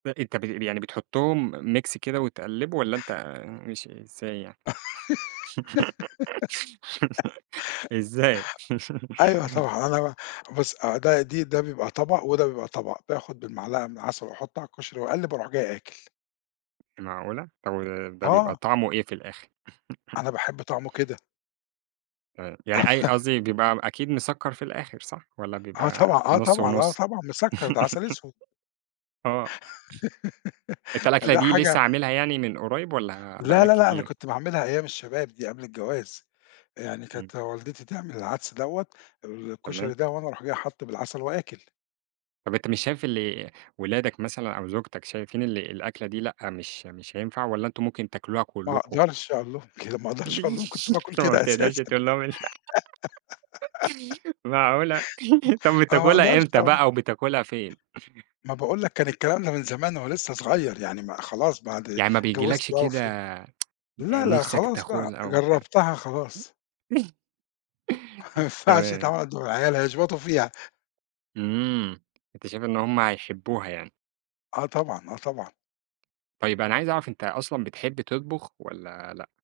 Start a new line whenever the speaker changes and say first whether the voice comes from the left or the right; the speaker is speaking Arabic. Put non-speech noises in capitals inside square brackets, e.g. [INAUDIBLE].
right: ب أنت ب يعني بتحطهم mix كده وتِقَلِّبُه والّا أنت ماشي إزاي يعني؟
left: [GIGGLES]
right: [GIGGLES] إزاي؟
left: أيوه
right: [CHUCKLES]
left: طبعًا أنا ب بُص آآ ده دي ده بيبقى طبق وده بيبقى طبق باخد بالمعلقة من العسل وأحُط على الكشري وأَقَلِّب وأروح جاي آكِل.
right: معقولة! طَب وده بيبقى
left: آه.
right: طعمه إيه في الآخر؟ [CHUCKLES]
left: أنا باحب طَعمُه كده.
right: آآ يعني أي
left: [LAUGHS]
right: قصدي بيبقى أكيد مسكَّر في الآخر صح؟ والّا
left: آه
right: بيبقى
left: طبعًا آه
right: نُص
left: طبعًا آه
right: ونُص؟
left: طبعًا مِسكَّر ده
right: [CHUCKLES]
left: عسل اسود.
right: آه.
left: [LAUGHS]
right: أنت الأكلة
left: فده
right: دي
left: حاجة
right: لسه عاملها يعني من قريب والّا بَقى
left: لا
right: لك
left: لا لأ أنا
right: كتير؟
left: كنت باعملها أيام الشباب دي قبل الجواز، يعني
right: إمم.
left: كانت والدتي تعمل العدس دوّة الكشري
right: تمام.
left: ده وأنا أروح جاي حاطه بالعسل وآكِل.
right: طَب أنت مش شايف اللي ولادك مثلًا أو زوجتك شايفين اللي الأكلة دي لأ مش مش هينفع والّا أنتم ممكن تاكلوها
left: ما
right: كلكم؟
left: أقدرش أقول لهم كده ما أقدرش أقول لهم كنت
right: [CHUCKLES]
left: باكل
right: فما
left: كده
right: بتقدرش
left: أساسًا.
right: تقول لهم أنت
left: [GIGGLES]
right: [CHUCKLES] معقولة! [CHUCKLES] طَب
left: أنا ما
right: بتاكلها
left: أقدرش
right: إمتى
left: طبعًا.
right: بَقى وبتاكلها فين؟
left: ما باقول لك كان الكلام ده من زمان وأنا لسه صغير يعني ما خلاص بعد
right: يعني ما
left: اتجوزت
right: بيجيلكش
left: بَقى و
right: كده
left: فهمت لا لأ
right: نِفْسَك
left: خلاص
right: تاكل
left: بَقى
right: أو بت
left: جربتها خلاص.
right: [CHUCKLES]
left: ما ينفعش
right: تمام.
left: يتعمل قدّام العيال هيشبطوا فيها.
right: إمم أنت شايف إن هُم هيحبوها يعني؟
left: آه طبعًا آه طبعًا.
right: طيب أنا عايز أعرف أنت أصلًا بتحب تطبخ والّا لأ؟